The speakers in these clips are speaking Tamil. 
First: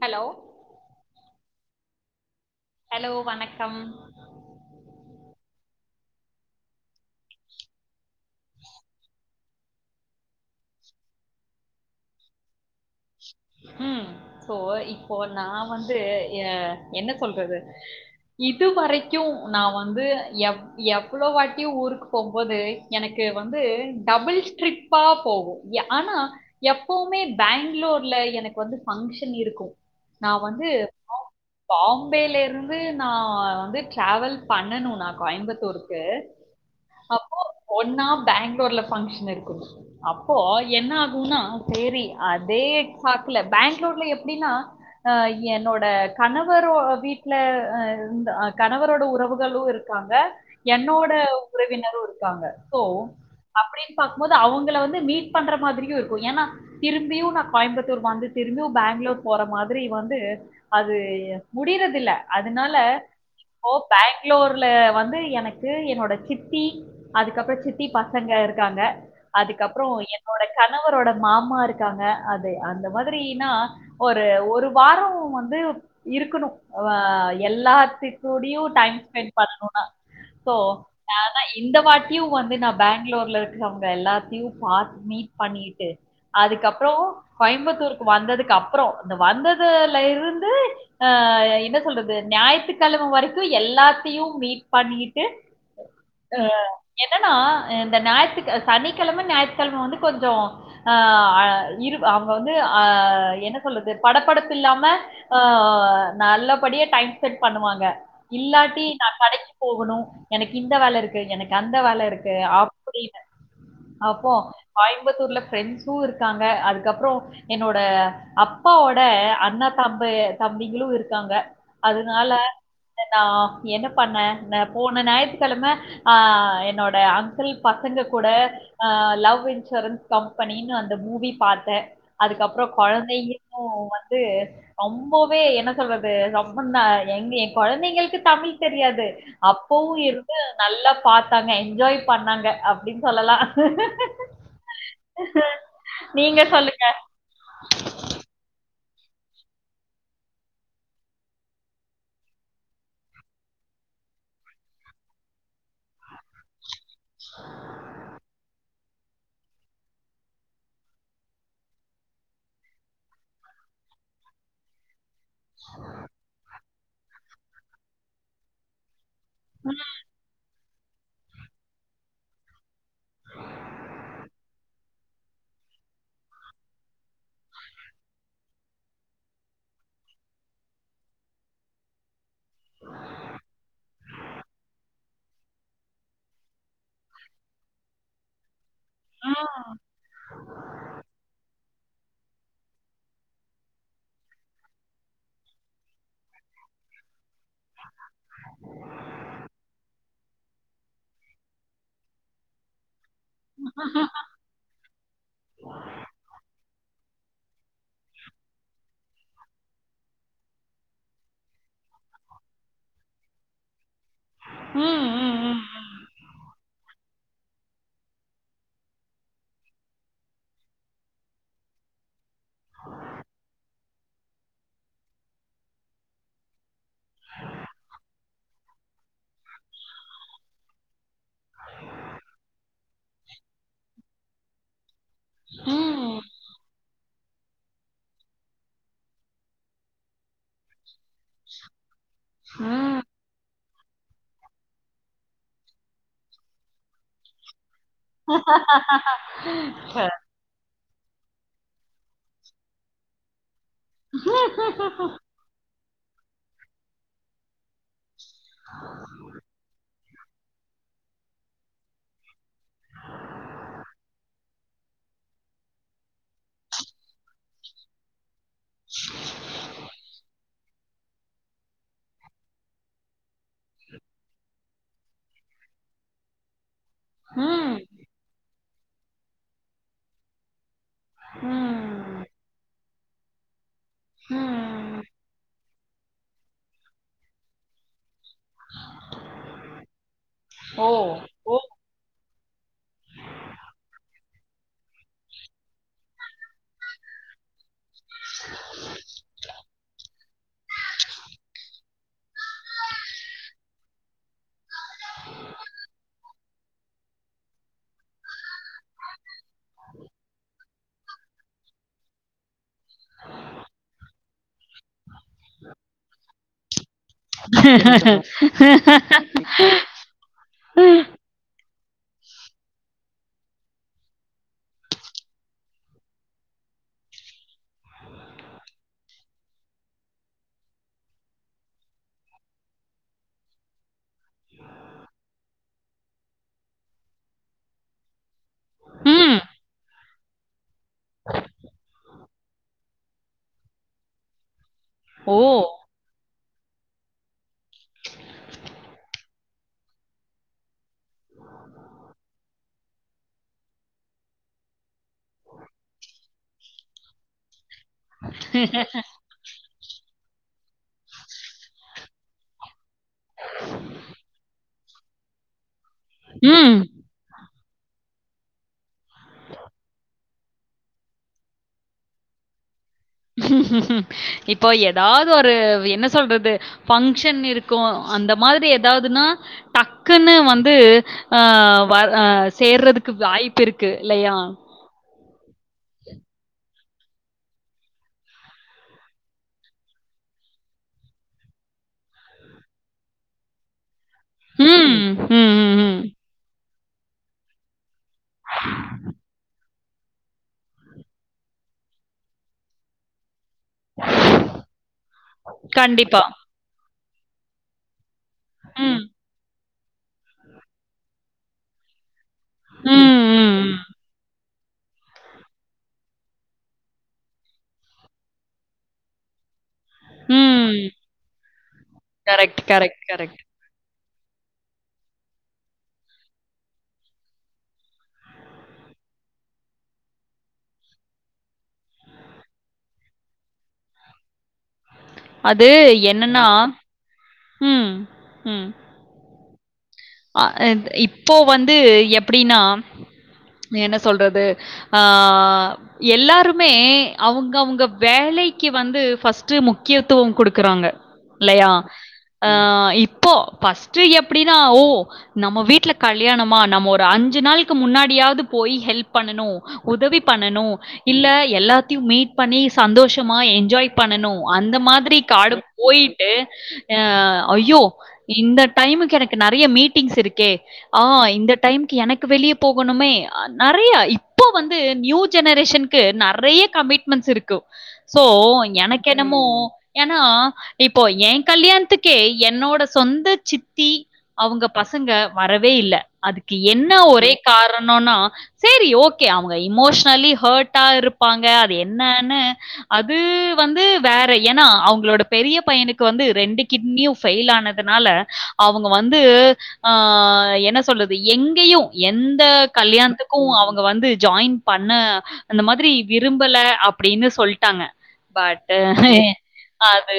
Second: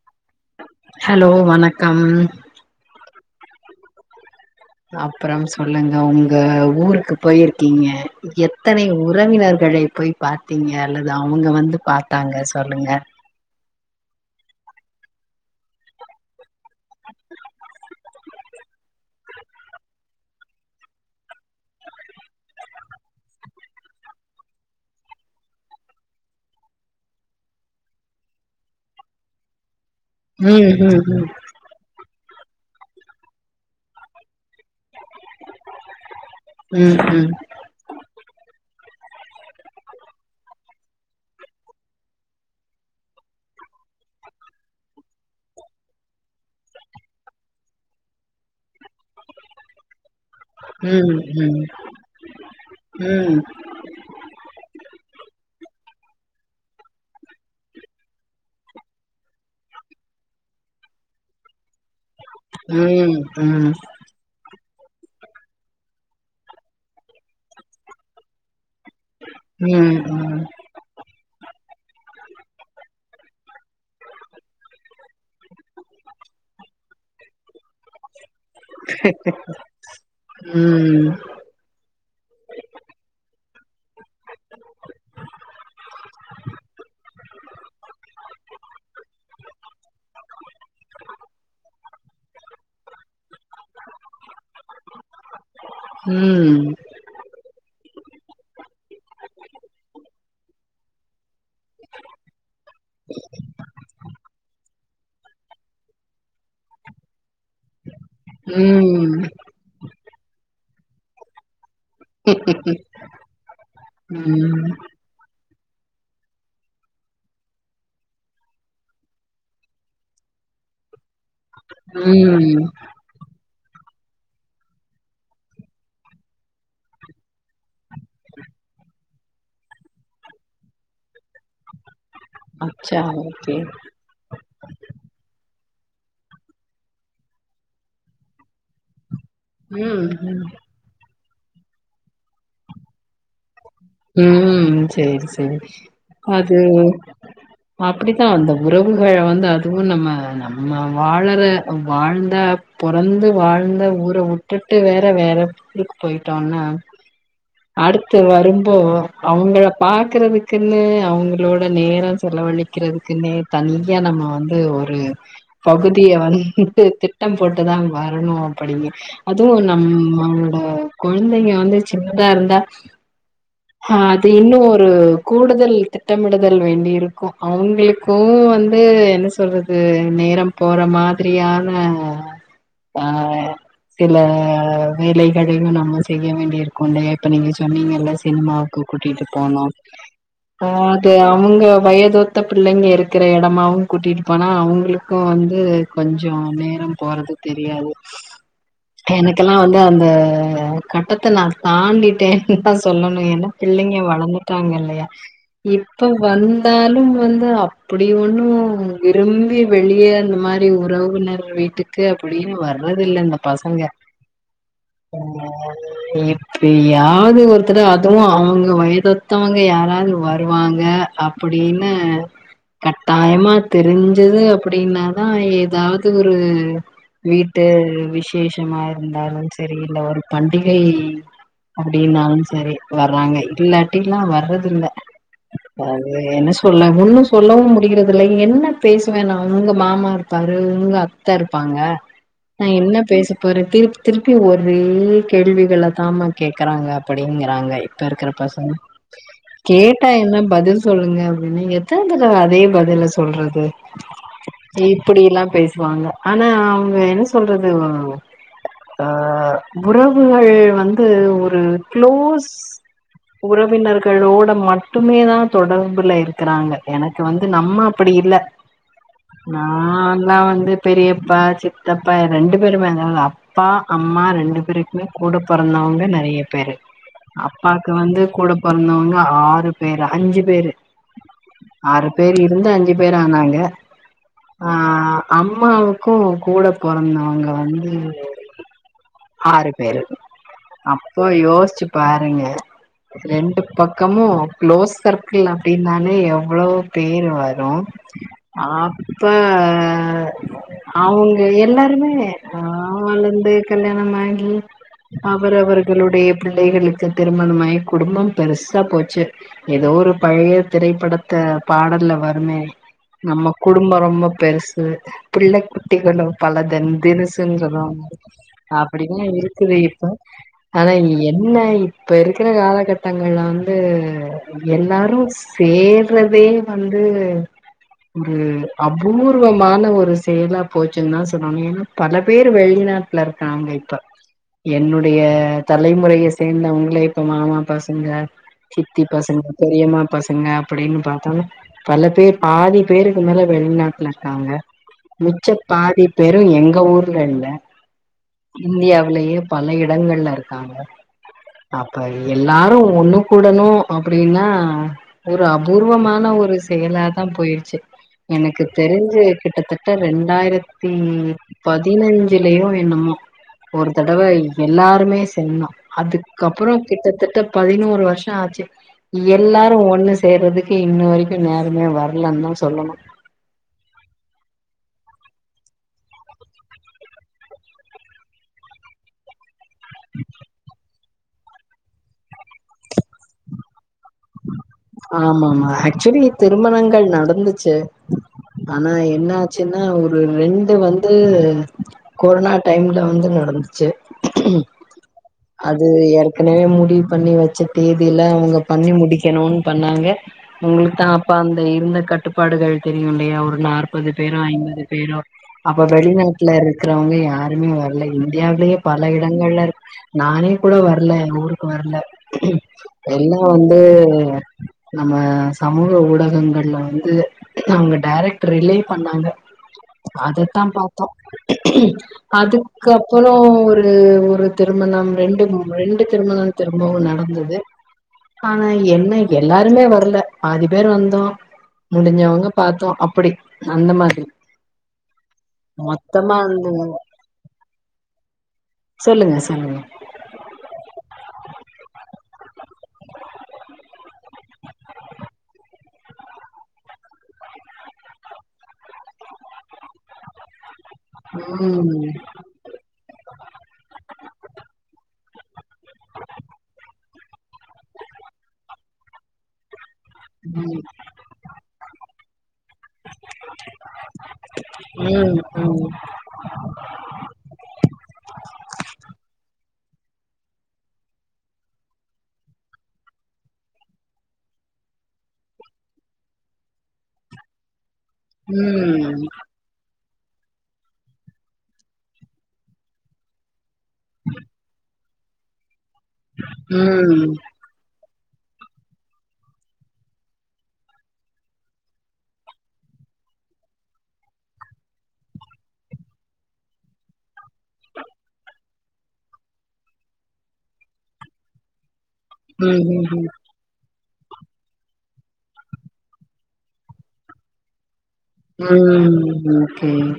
ஹலோ ஹலோ வணக்கம் ஹலோ வணக்கம் அப்பறம் சொல்லுங்க உங்க ஊருக்கு போயிருக்கீங்க எத்தனை உறவினர்களை போய் பாத்தீங்க அல்லது அவங்க வந்து பாத்தாங்க சொல்லுங்க ம் இப்போ இப்போ நான் வந்து என்ன சொல்றது இது வரைக்கும் நான் வந்து எ எவ்ளோ வாட்டியும் ஊருக்கு போ போது எனக்கு வந்து டபுள் டிரிப்பா போகும் ஆனா எப்வுமே பெங்களூர்ல எனக்கு வந்து பங்க்ஷன் இருக்கும் நான் வந்து ம் ம் பாம்பேல இருந்து நான் வந்து டிராவல் பண்ணணுன கோயம்புத்தூருக்கு ம் ம் ஒன்னா பெங்களூர்ல ஃபங்க்ஷன் இருக்குணு அப்போ என்ன ஆகும்னா செரி அதே பாக்குல பேங்ளூர்ல எப்டின்னா அ என்னோட கணவர் ஒ வீட்ல இருந்த கணவரோட உறவுகளும் இருக் காங்க என்னோட ம் ம் உறவினரும் இருக்காங்க சோ ம் ம் அப்டின் பாக்கும்போது அவங்கள வந்து மீட் பண்ற மாதிரியு இருக்கும் ஏன்னா திரும்பியு நா கோயம்புத்தூர் வந்து திரும்பியு பேங்ளூர் போற மாறி வந்து அது முடியறது இல்ல அதுனால ம் ம் இப்போ பேங்ளூர்ல வந்து எனக்கு என்னோட சித்தி அதுக்கப்றோ சித்தி பசங்க இருக்காங்க ம் ம் ம் ம் அதுக்கப்றோ என்னோட கணவரோட மாமா இருக்காங்க அது அந்த மாதிரின்னா ஒரு ஒரு வாரோ வந்து இருக்கணு அ எல்லாத் துடயு டைம் ஸ்பெண்ட் பண்ணனுன்னா சோ [unintelligible] நா இந்த வாட்டியு வந்து நா பேங்ளூர்ல இருக்கறவங்க எல்லாத்தையு பா மீட் பண்ணிட்டு அதுக்கப்றோ கோயம்புத்தூருக்கு வந்ததுக்கு அப்றோ இந்த வந்ததுல இருந்து அ என்ன சொல்றது ஞாயித்துக்கெழமை வரிக் கு எல்லாத்தையு மீட் பண்ணிட்டு அ என்னன்னா இந்த ஞாயித்துக் சனிக்கெழம ஞாயித்துக்கெழம வந்து கொஞ்சோ ஆ இருவ் அவங்க வந்து அ என்ன சொல்லுது படப்படப்பு இல்லாம ஆ நல்லபடியா டைம் ஸ்பெண்ட் பண்ணுவாங்க இல்லாட்டி நா ம் கடைக்கு போகணு எனக்கு இந்த வேல இரு க்கு எனக்கு அந்த வேலை இருக்கு ம் அப்டின்னு அப்போ ம் கோயம்புத்தூர்ல ஃப்ரெண்ட்ஸ்சு இருக்காங் க அதுக்கப்றோ என்னோட அப்பாவோட அண்ணா தம்பே தம்பிகளும் இருக் காங்க அதுனால ம் ஏன்னா என்ன பண்ண நா போன ஞாயித்துக்கெழம ஆ என்னோட அங்குள் பசங்க கூட அ லவ் இன்சூரன்ஸ் கம்பெனின்னு அந்த மூவி பாத்த அதுக்கப்றோ அச்சா ஓகே குழந்தையின்னும் வந்து ரொம்பவே என்ன சொல்றது ரொம்ப நா எங்க ஏ கொழந்தைங்களுக்கு தமிழ் தெரியாது அப்பவு ம் இருந்து ம் நல்லா பாத்தாங்க என்ஜாய் பண்ணாங்க அப்டின்னு சொல்லலா உம் சேரி சேரி நீங்க அது சொல்லுங்க. அப்டித்தா அந்த உறவுகள வந்து அதுவு நம்ம நம்ம வாழற வாழ்ந்த பொறந்து வாழ்ந்த ஊர வுட்டுட்டு வேற வேற ஊருக்கு போயிட்டோன்னா அடுத்து வரும் ப்போ அவுங்கள பாக்குறதுக்குன்னு அவுங்களோட நேரோ செலவழிக்கிறதுக்குன்னே தனியா நம்ம வந்து ஒரு பகுதிய வந்து திட்டு திட்டம் போட்டுதா வரணு அப்படிங்க அதுவு நம்மளோட கொழந்தைங்க வந்து சின்னதா இருந்தா ஆ அது இன்னும் ஒரு கூடுதல் திட்டமிடுதல் வேண்டி இருக்கும் அவுங்ளுக் கு வந்து என்ன சொல்றது நேரோ போற மாதிரியான நா வேற சில வேலைகளையு நம்ம செய்ய வேண்டிய இருக்கு இல்லயா இப்ப நீங்க சொன்னீங்கல்ல சினிமாவுக்கு கூட்டிட்டு போனோ ம். அது அவுங்க வயதோத்த பிள்ளைங்க இருக்கிற இடமாவு கூட்டிட்டு போனா அவுங்களுக்கும் வந்து கொஞ்சோ நேரம் போறது தெரியாது எனக்கெல்லா வந்து அந்த கட்டத்த நா தாண்டிட்டே ஃபர்ஸ்ட் சொல்லணு ஏன்னா பிள்ளைங்க வளந்துட்டாங்க இல்லயா இப்ப வந்தாலு வந்து அப்டி ஒன்னு விரும்பி வெளியே அந்த மாரி உறவுனர் வீட்டுக்கு அப்டின்னு வர்றதில்ல இந்த பசங்க ம், ம், ம், எப்பயாது ஒரு த்தரு அதுவு அவுங்க வயதொத்தவங்க யாராவது வருவாங்க அப்டின்னு கட்டாயமா தெரிஞ்சது அப்டின்னாதா எதாது ஒரு வீட்டு விசேஷமா இருந்தாலும் செரி இல்ல ஒரு பண்டிகை அப்டின்னாலு செரி வர்றாங்க இல்லாட்டில்லா வர்றது இல்ல அது ம். என்ன சொல்ல ஒன்னும் சொல்லவு முடியறதில்ல என்ன பேசுவ நா உங்க மாமா இருப்பாரு உங்க அத்த இருப்பாங்க நா என்ன ம். பேச போறே திருப்பி திருப்பி ஒரே கேள்விகள தாம்மா கேக்குறாங்க அப்டிங்கறாங்க இப்ப இருக்கிற பசங்க ம். கேட்டா என்ன பதில் சொல்லுங்க அப்டின்னு எத்தன தடவ அதே பதில சொல்றது இப்டில்லா பேசு வாங்க ஆனா அவுங்க என்ன சொல்றது ஆ உறவுகள் வந்து ஒரு க்ளோஸ் உறவினர்களோட மட்டுமே தா தொடர்புல இருக்கிறாங்க எனக்கு வந்து நம்ம அப்டி இல்ல நா எல்லா வந்து பெரியப்பா சித்தப்பா ரெண்டு பேருமே அங்கதா அப்பா அம்மா ரெண்டு பேருக்குமே கூட பொறந்தவங்க நெறைய பேரு ம். அப்பாக்கு வந்து கூட பொறந்தவங்க ஆறு பேரு அஞ்சு பேரு ஆறு ம். பேரு இருந்து அஞ்சு பேரு ஆனாங்க ஆ ம். அம்மாவுக்கு கூட பொறந்தவங்க வந்து ஆறு பேரு ஓ! அப்போ ஓ! யோஸ்ச்சி பாருங்க ரெண்டு பக்கமும் க்ளோஸ் சர்க்கிள் அப்படின்னாலே எவ்வளோ பேரு வரும் அப்ப அவங்க எல்லாருமே ஆ வளர்ந்து கல்யாணம் ஆகி அவர் அவர்களுடைய பிள்ளைகளுக்கு திருமணமாய் குடும்பம் பெரு சாப்போச்சு எதோ ஒரு பழைய திரைப்படத்த பாடல்ல வருமே நம்ம குடும்பொ ரொம்ப பெருசு புள்ளக் குட்டிகளோ பலதின் தினுசுன் சொல்வாங்க அப்புடிதா இருக்குது இப்ப ஆனா என்ன இப்ப இருக்கிற காலகட்டங்கள்ல வந்து எல்லாரும் சேர்றதே வந்து ஒரு அபூர்வமான ஒரு செயலா போச்சுன்னு தான் சொல்வாங்க ஏன்னா பல பேர் வெளிநாட்ல இருக்காங்க இப்ப என்னுடைய தலைமுறையை சேர்ந்தவங்களே இப்ப மாமாப்பசங்க சித்தி ம். பசங்க பெரியம்மா பசங்க அப்படின்னு பாத்தோனா பல பேர் பாதி பேருக்கு மேல வெளிநாட்ல இருக்காங்க ஓ! மிச்ச பாதி பேரும் எங்க ஊர்ல இல்ல இந்தியாவிலேயே பல எடங்கள்ல இருக்காங்க அப்ப எல்லாரும் ஒன்னு கூடணும் அப்படின்னா ஒரு அபூர்வமான ஒரு செயலாதான் போயிருச்சு எனக்கு தெரிஞ்சு கிட்டத்தட்ட ரெண்டாயிரத்தி பதினைஞ்சலயோ என்னமோ ஒரு தடவ எல்லாருமே செய்நோ அதுக்கப்புற ம். கிட்டத்தட்ட பதினோரு வர்ஷோ ஆச்சு எல்லாரும் ஒன்னு சேர்றதுக்கு இன்ன வரைக்கும் நேரமே வர்லன்னு தா சொல்லனு இப்போ எதாவது ஒரு என்ன சொல்றது பங்க்ஷன் இருக்கு அந்த மாதிரி எதாதுனா டக்குன்னு வந்து ஆ வா சேர்றதுக்கு வாய்ப்பு இருக்கு இல்லையா ஆமா ஆமா ஆக்சுவலி திருமணங்கள் நடந்துச்சு ஆனா என்ன ஆச்சுனா ஒரு ரெண்டு வந்து கொரனா டைம்ல வந்து நடந்துச்சு ம். ம். ம், ம், அது ம். ஏற்கனவே முடிவு பண்ணி வச்சு தேதியில அவுங்க பண்ணி முடி ம் பண்ணாங்க உங்களுக்கு தா அப்ப அந்த இருந்த கட்டுப்பாடுகள் தெரியு இல்லையா ஒரு நா முப்பது பேரோ ஐம்பது பேரோ அப்ப கண்டிப்பா. வெளிநாட்டுல இருக்கிறவங்க யாருமே வரலை இந்தியாவிலயே ம். பல இடங்கள்ல இருக் நானே கூட வரல எங்க ஊருக்கு வரல ம், எல்லா வந்து ம், த நம்ம சமூக ஊடகங்கள்ல வந்து அவுங்க டேரக்ட் ரிலே பண்ணாங்க ம். அதத்தா ம். பார்த்தோ கரெக்ட், கரெக்ட், அதுக்குப்புறோ கரெக்ட். ஒரு து ஒரு திருமணம் ரெண்டு மூணு ரெண்டு திருமணம் திரும்பவு நடந்தது ஆனா என்ன எல்லாருமே வரல பாதி பேரு வந்தோ முடிஞ்சவங்க பார்த்தோ அப்டி அந்த மாதிரி அது மொத்தமா என்னன்னா வந்து ம் ம் சொல்லுங்க சொல்லுங்க ஆ இப்போ வந்து எப்டினா என்ன சொல்றது ஆ எல்லாருமே அவுங்க அவுங்க வேலைக்கு வந்து ஃபர்ஸ்ட்டு முக்கியத்துவம் குடுக்குறாங்க இல்லையா ம் ஆ இப்போ ஃபர்ஸ்ட்டு எப்டினா ஓ நம்ம வீட்டுல கல்யாணமா நம்ம ஒரு அஞ்சு நாளுக்கு முன்னாடியாது போய் ஹெல்ப் பண்ணணு உதவி பண்ணணு ம் இல்ல எல்லாத்தையு மீட் பண்ணி சந்தோஷமா என்ஜாய் பண்ணணு அந்த மாதிரி ம் காடு ம் போய் ட்டு ஐயோ இந்த டைமுக்கு எனக்கு நறையா மீட்டிங்ஸ் இருக்கே ஆ இந்த டைம்கு எனக்கு வெளிய போகணுமே ஆ நறையா இப்போ வந்து நியூ ஜெனரேஷன் க்கு நறையா கமிட்மெண்ட்ஸ் இருக்கு சோ ம் எனக்கென்னமோ ஏனா இப்போ என் கல்யாணத்துக்கே என்னோட சொந்த சித்தி அவுங்க பசங்க வரவே இல்ல அதுக்கு என்ன ஒரே காரணொனா சரி ஓகே அவுங்க இமோஷனலி ஹேர்ட்டா இருப்பாங்க அது என்னனு அது வந்து வேற ஏனா அவுங்களோட பெரிய பையனுக்கு வந்து ரெண்டு கிட்னியு ஃபெயில் ஆனதுனால அவுங்க வந்து ஆ என்ன சொல்றது எங்கயு எந்த ம் கல்யாணத்துக்கு அவுங்க வந்து ஜாய்ன் பண்ண அந்த மாதிரி விரும்பல அப்டினு சொல்ட்டாங்க ம் பட்டு ம் ம் ஓகே அது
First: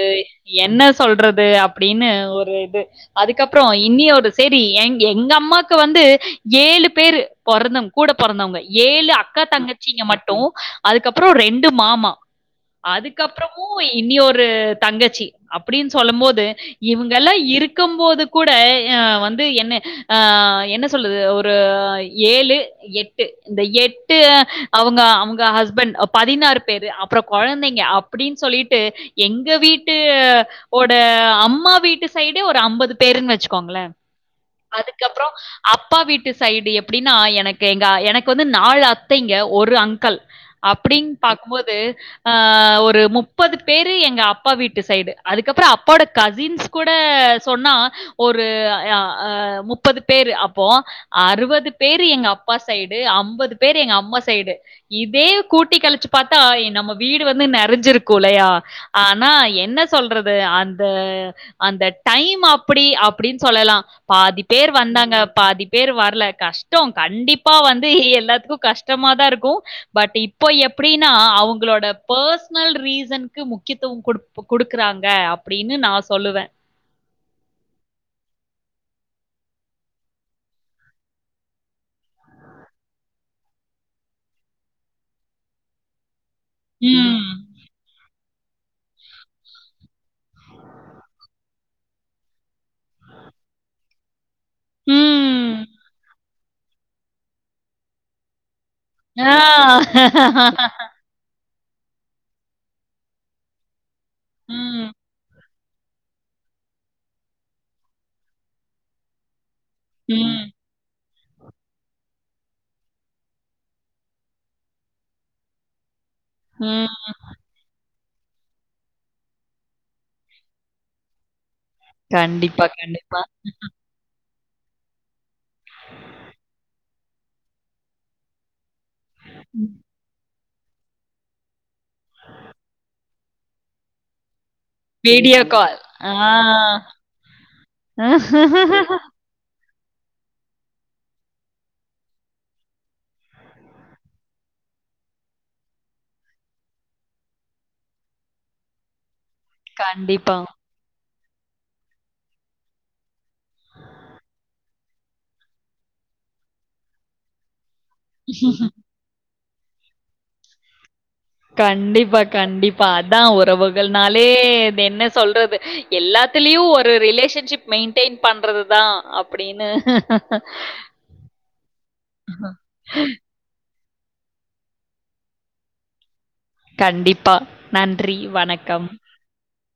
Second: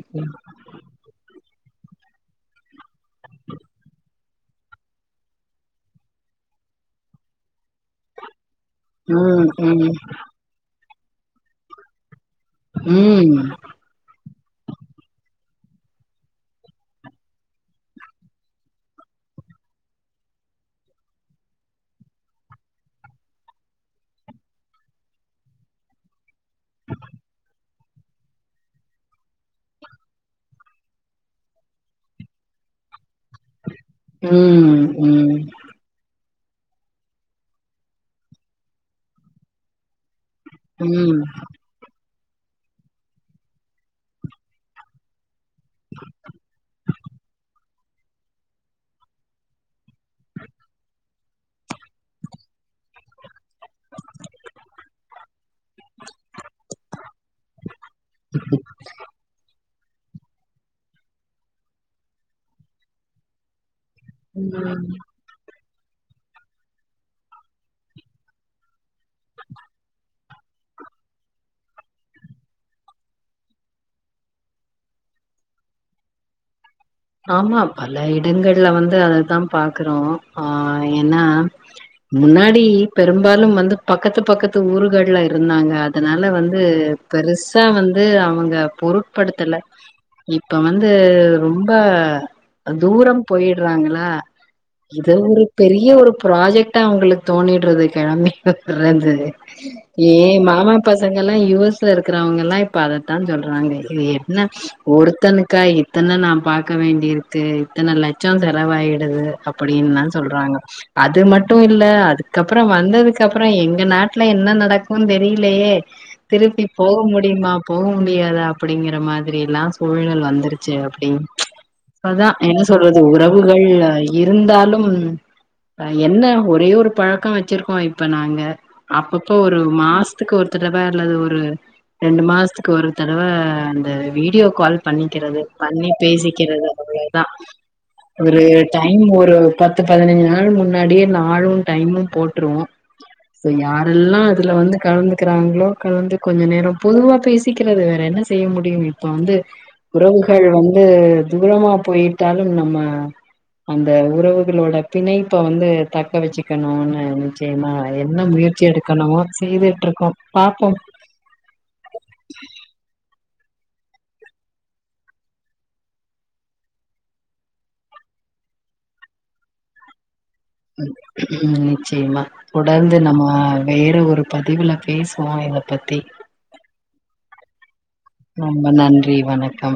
என்ன சொல்றது அப்டினு ஒரு இது அதுக்கப்றோ இனி ஒரு சேரி எங் எங்க அம்மாக்கு வந்து ஏழு பேரு பொறந்தவுங் கூட பொறந்தவுங்க ஏழு அக்கா ம் ம் ம் தங்கச்சிங்க மட்டு அதுக்கப்றோ ரெண்டு மாமா அதுக்கப்றமு இனி ஒரு தங்கச்சி அப்டின் சொல்லும் போது இவுங்க எல்லா இருக்கும்போது கூட ஆ வந்து என்ன ஆ என்ன சொல்லுது ஒரு ஏழு எட்டு இந்த எட்டு அவுங்க அவுங்க ஹஸ்பண்ட் பதினாறு பேரு அப்றோ கொழந்தைங்க அப்டின்னு சொல்லிட்டு எங்க வீட்டு ஓட அம்மா வீட்டு சைடே ஒரு அம்பது பேருன்னு வச்சுக்கோங்களே ம் அதுக்கப்றோ ம் அப்பா வீட்டு சைடு எப்டின்னா எனக்கு எங்க எனக்கு வந்து நாலு அத்தைங்க ஒரு அங்கல் ம் அப்டின் ம் பாக்கும்போது அ ஒரு முப்பது பேரு எங்க அப்பா வீட்டு சைடு அதுக்கப்ற அப்போட கசின்ஸ் கூட சொன்னா ஒரு அ அ முப்பது பேரு அப்போ அறுபது பேரு எங்க அப்பா சைடு அம்பது பேரு எங்க அம்மா சைடு இதே கூட்டி கழிச்சு பாத்தா நம்ம வீடு வந்து நெறைஞ்சிருக்கு லையா ஆ ஆனா என்ன சொல்றது அந்த அந்த டைம் அப்டி அப்டின் சொல்லலா பாதி பேர் வந்தாங்க பாதி பேர் வர்ல கஷ்டோ கண்டிப்பா வந்து எல்லாத்துக்கு கஷ் டமாதா இருக்கு பட் இப் போ எப்டினா அவங்களோட பர்சனல் ரீசனுகக்கு முக்கியத்துவ கொடு கொடுக்குறாங்க அப்டினு நா சொல்லுவே ஆமா பல இடங்கள்ல வந்து அததா பாக்றோ ஆ என்னா முன்னாடி பெரும்பாலும் வந்து பக்கத்து பக்கத்து ஊர்கள்ல இருந்தாங்க அ தனால வந்து ம். பெருச் சா வந்து அவங்க பொருட்படுத்தல இப்ப வந்து ரொம் ப தூரம் போய்ட்றாங்களா இது ஒரு ம். பெரிய ஒரு ப்ராஜெக்டா அவங்களுக்கு தோணிட்றது கிழம்பி ஆ. [unintelligible] பசங்க எல்லா யூ எஷ் ல இருக்கிறவங்கல்லா இப்ப அதத்தா சொல்றாங்க இது என்ன ம். ஒருத்தனுக் க்கா இத்தன நா பாக்க வேண்டியிருக்கு இத்தன லட்ச செலவாயிடுது அப்டின் தா ம். சொல்றாங்க அது மட்டு இல்ல அதுக்கப்ற வந்ததுக்கு அப்ற எங்க நாட்ல என்ன நடக்குன் தெரியலையே திருப்பி ம். போக முடியுமா போக முடியாதா அப்டிங்கற மாதிரி எல்லா சூழ்நல் வந்துருச்சு அப்டி அப்பதா என்ன கண்டிப்பா, சொல்றது கண்டிப்பா. உறவுகள் இருந்தாலும் என்ன ஒரே ஒரு பழக்க வச்சிருக்கோ இப்ப நாங்க அப்பப்ப ஒரு மாசத்துக்கு ஒரு தடவை அல்லது ஒரு ரெண்டு மாசத்துக்கு ஒரு தடவை அந்த வீடியோ கால் வீடியோ பண்ணிக்கிறது கால். பண்ணி ஆ. பேசிக்கிறது அவ்ளோ தான் ஒரு டைம் ஒரு பத்து பதினஞ்சு நாள் முன்னாடியே நாளும் டைமும் போட்ருவோம் சோ யாரெல்லாம் அதுல வந்து கலந்துக்கிறாங்களோ கலந்து கொஞ்ச நேரம் பொதுவா பேசிக்கிறது வேற என்ன செய்ய முடியும் இப்ப வந்து கண்டிப்பா. உறவுகள் வந்து தூரமா போயிட்டாலும் நம்ம அந்த உறவுகளோட பிணைப்ப வந்து தக்க வச்சுக்கணும்னு நச்ச என்னா என்ன முயற்சி எடுக்கணமோ செய்துட்டு இருக்கோம் பாப்போம் கண்டிப்பா கண்டிப்பா அதான் உறவுகள்னாலே என்ன சொல்றது எல்லாத்துலயும் ஒரு ரிலேஷன்ஷிப் மெயின்டெயின் பண்றது தான் அப்டினு உம் நிச்சயமா தொடர்ந்து நம்ம வேறு ஒரு பதிவுல பேசுவோம் இத பத்தி கண்டிப்பா நன்றி‌ ரொம்ப வணக்கம் நன்றி வணக்கம்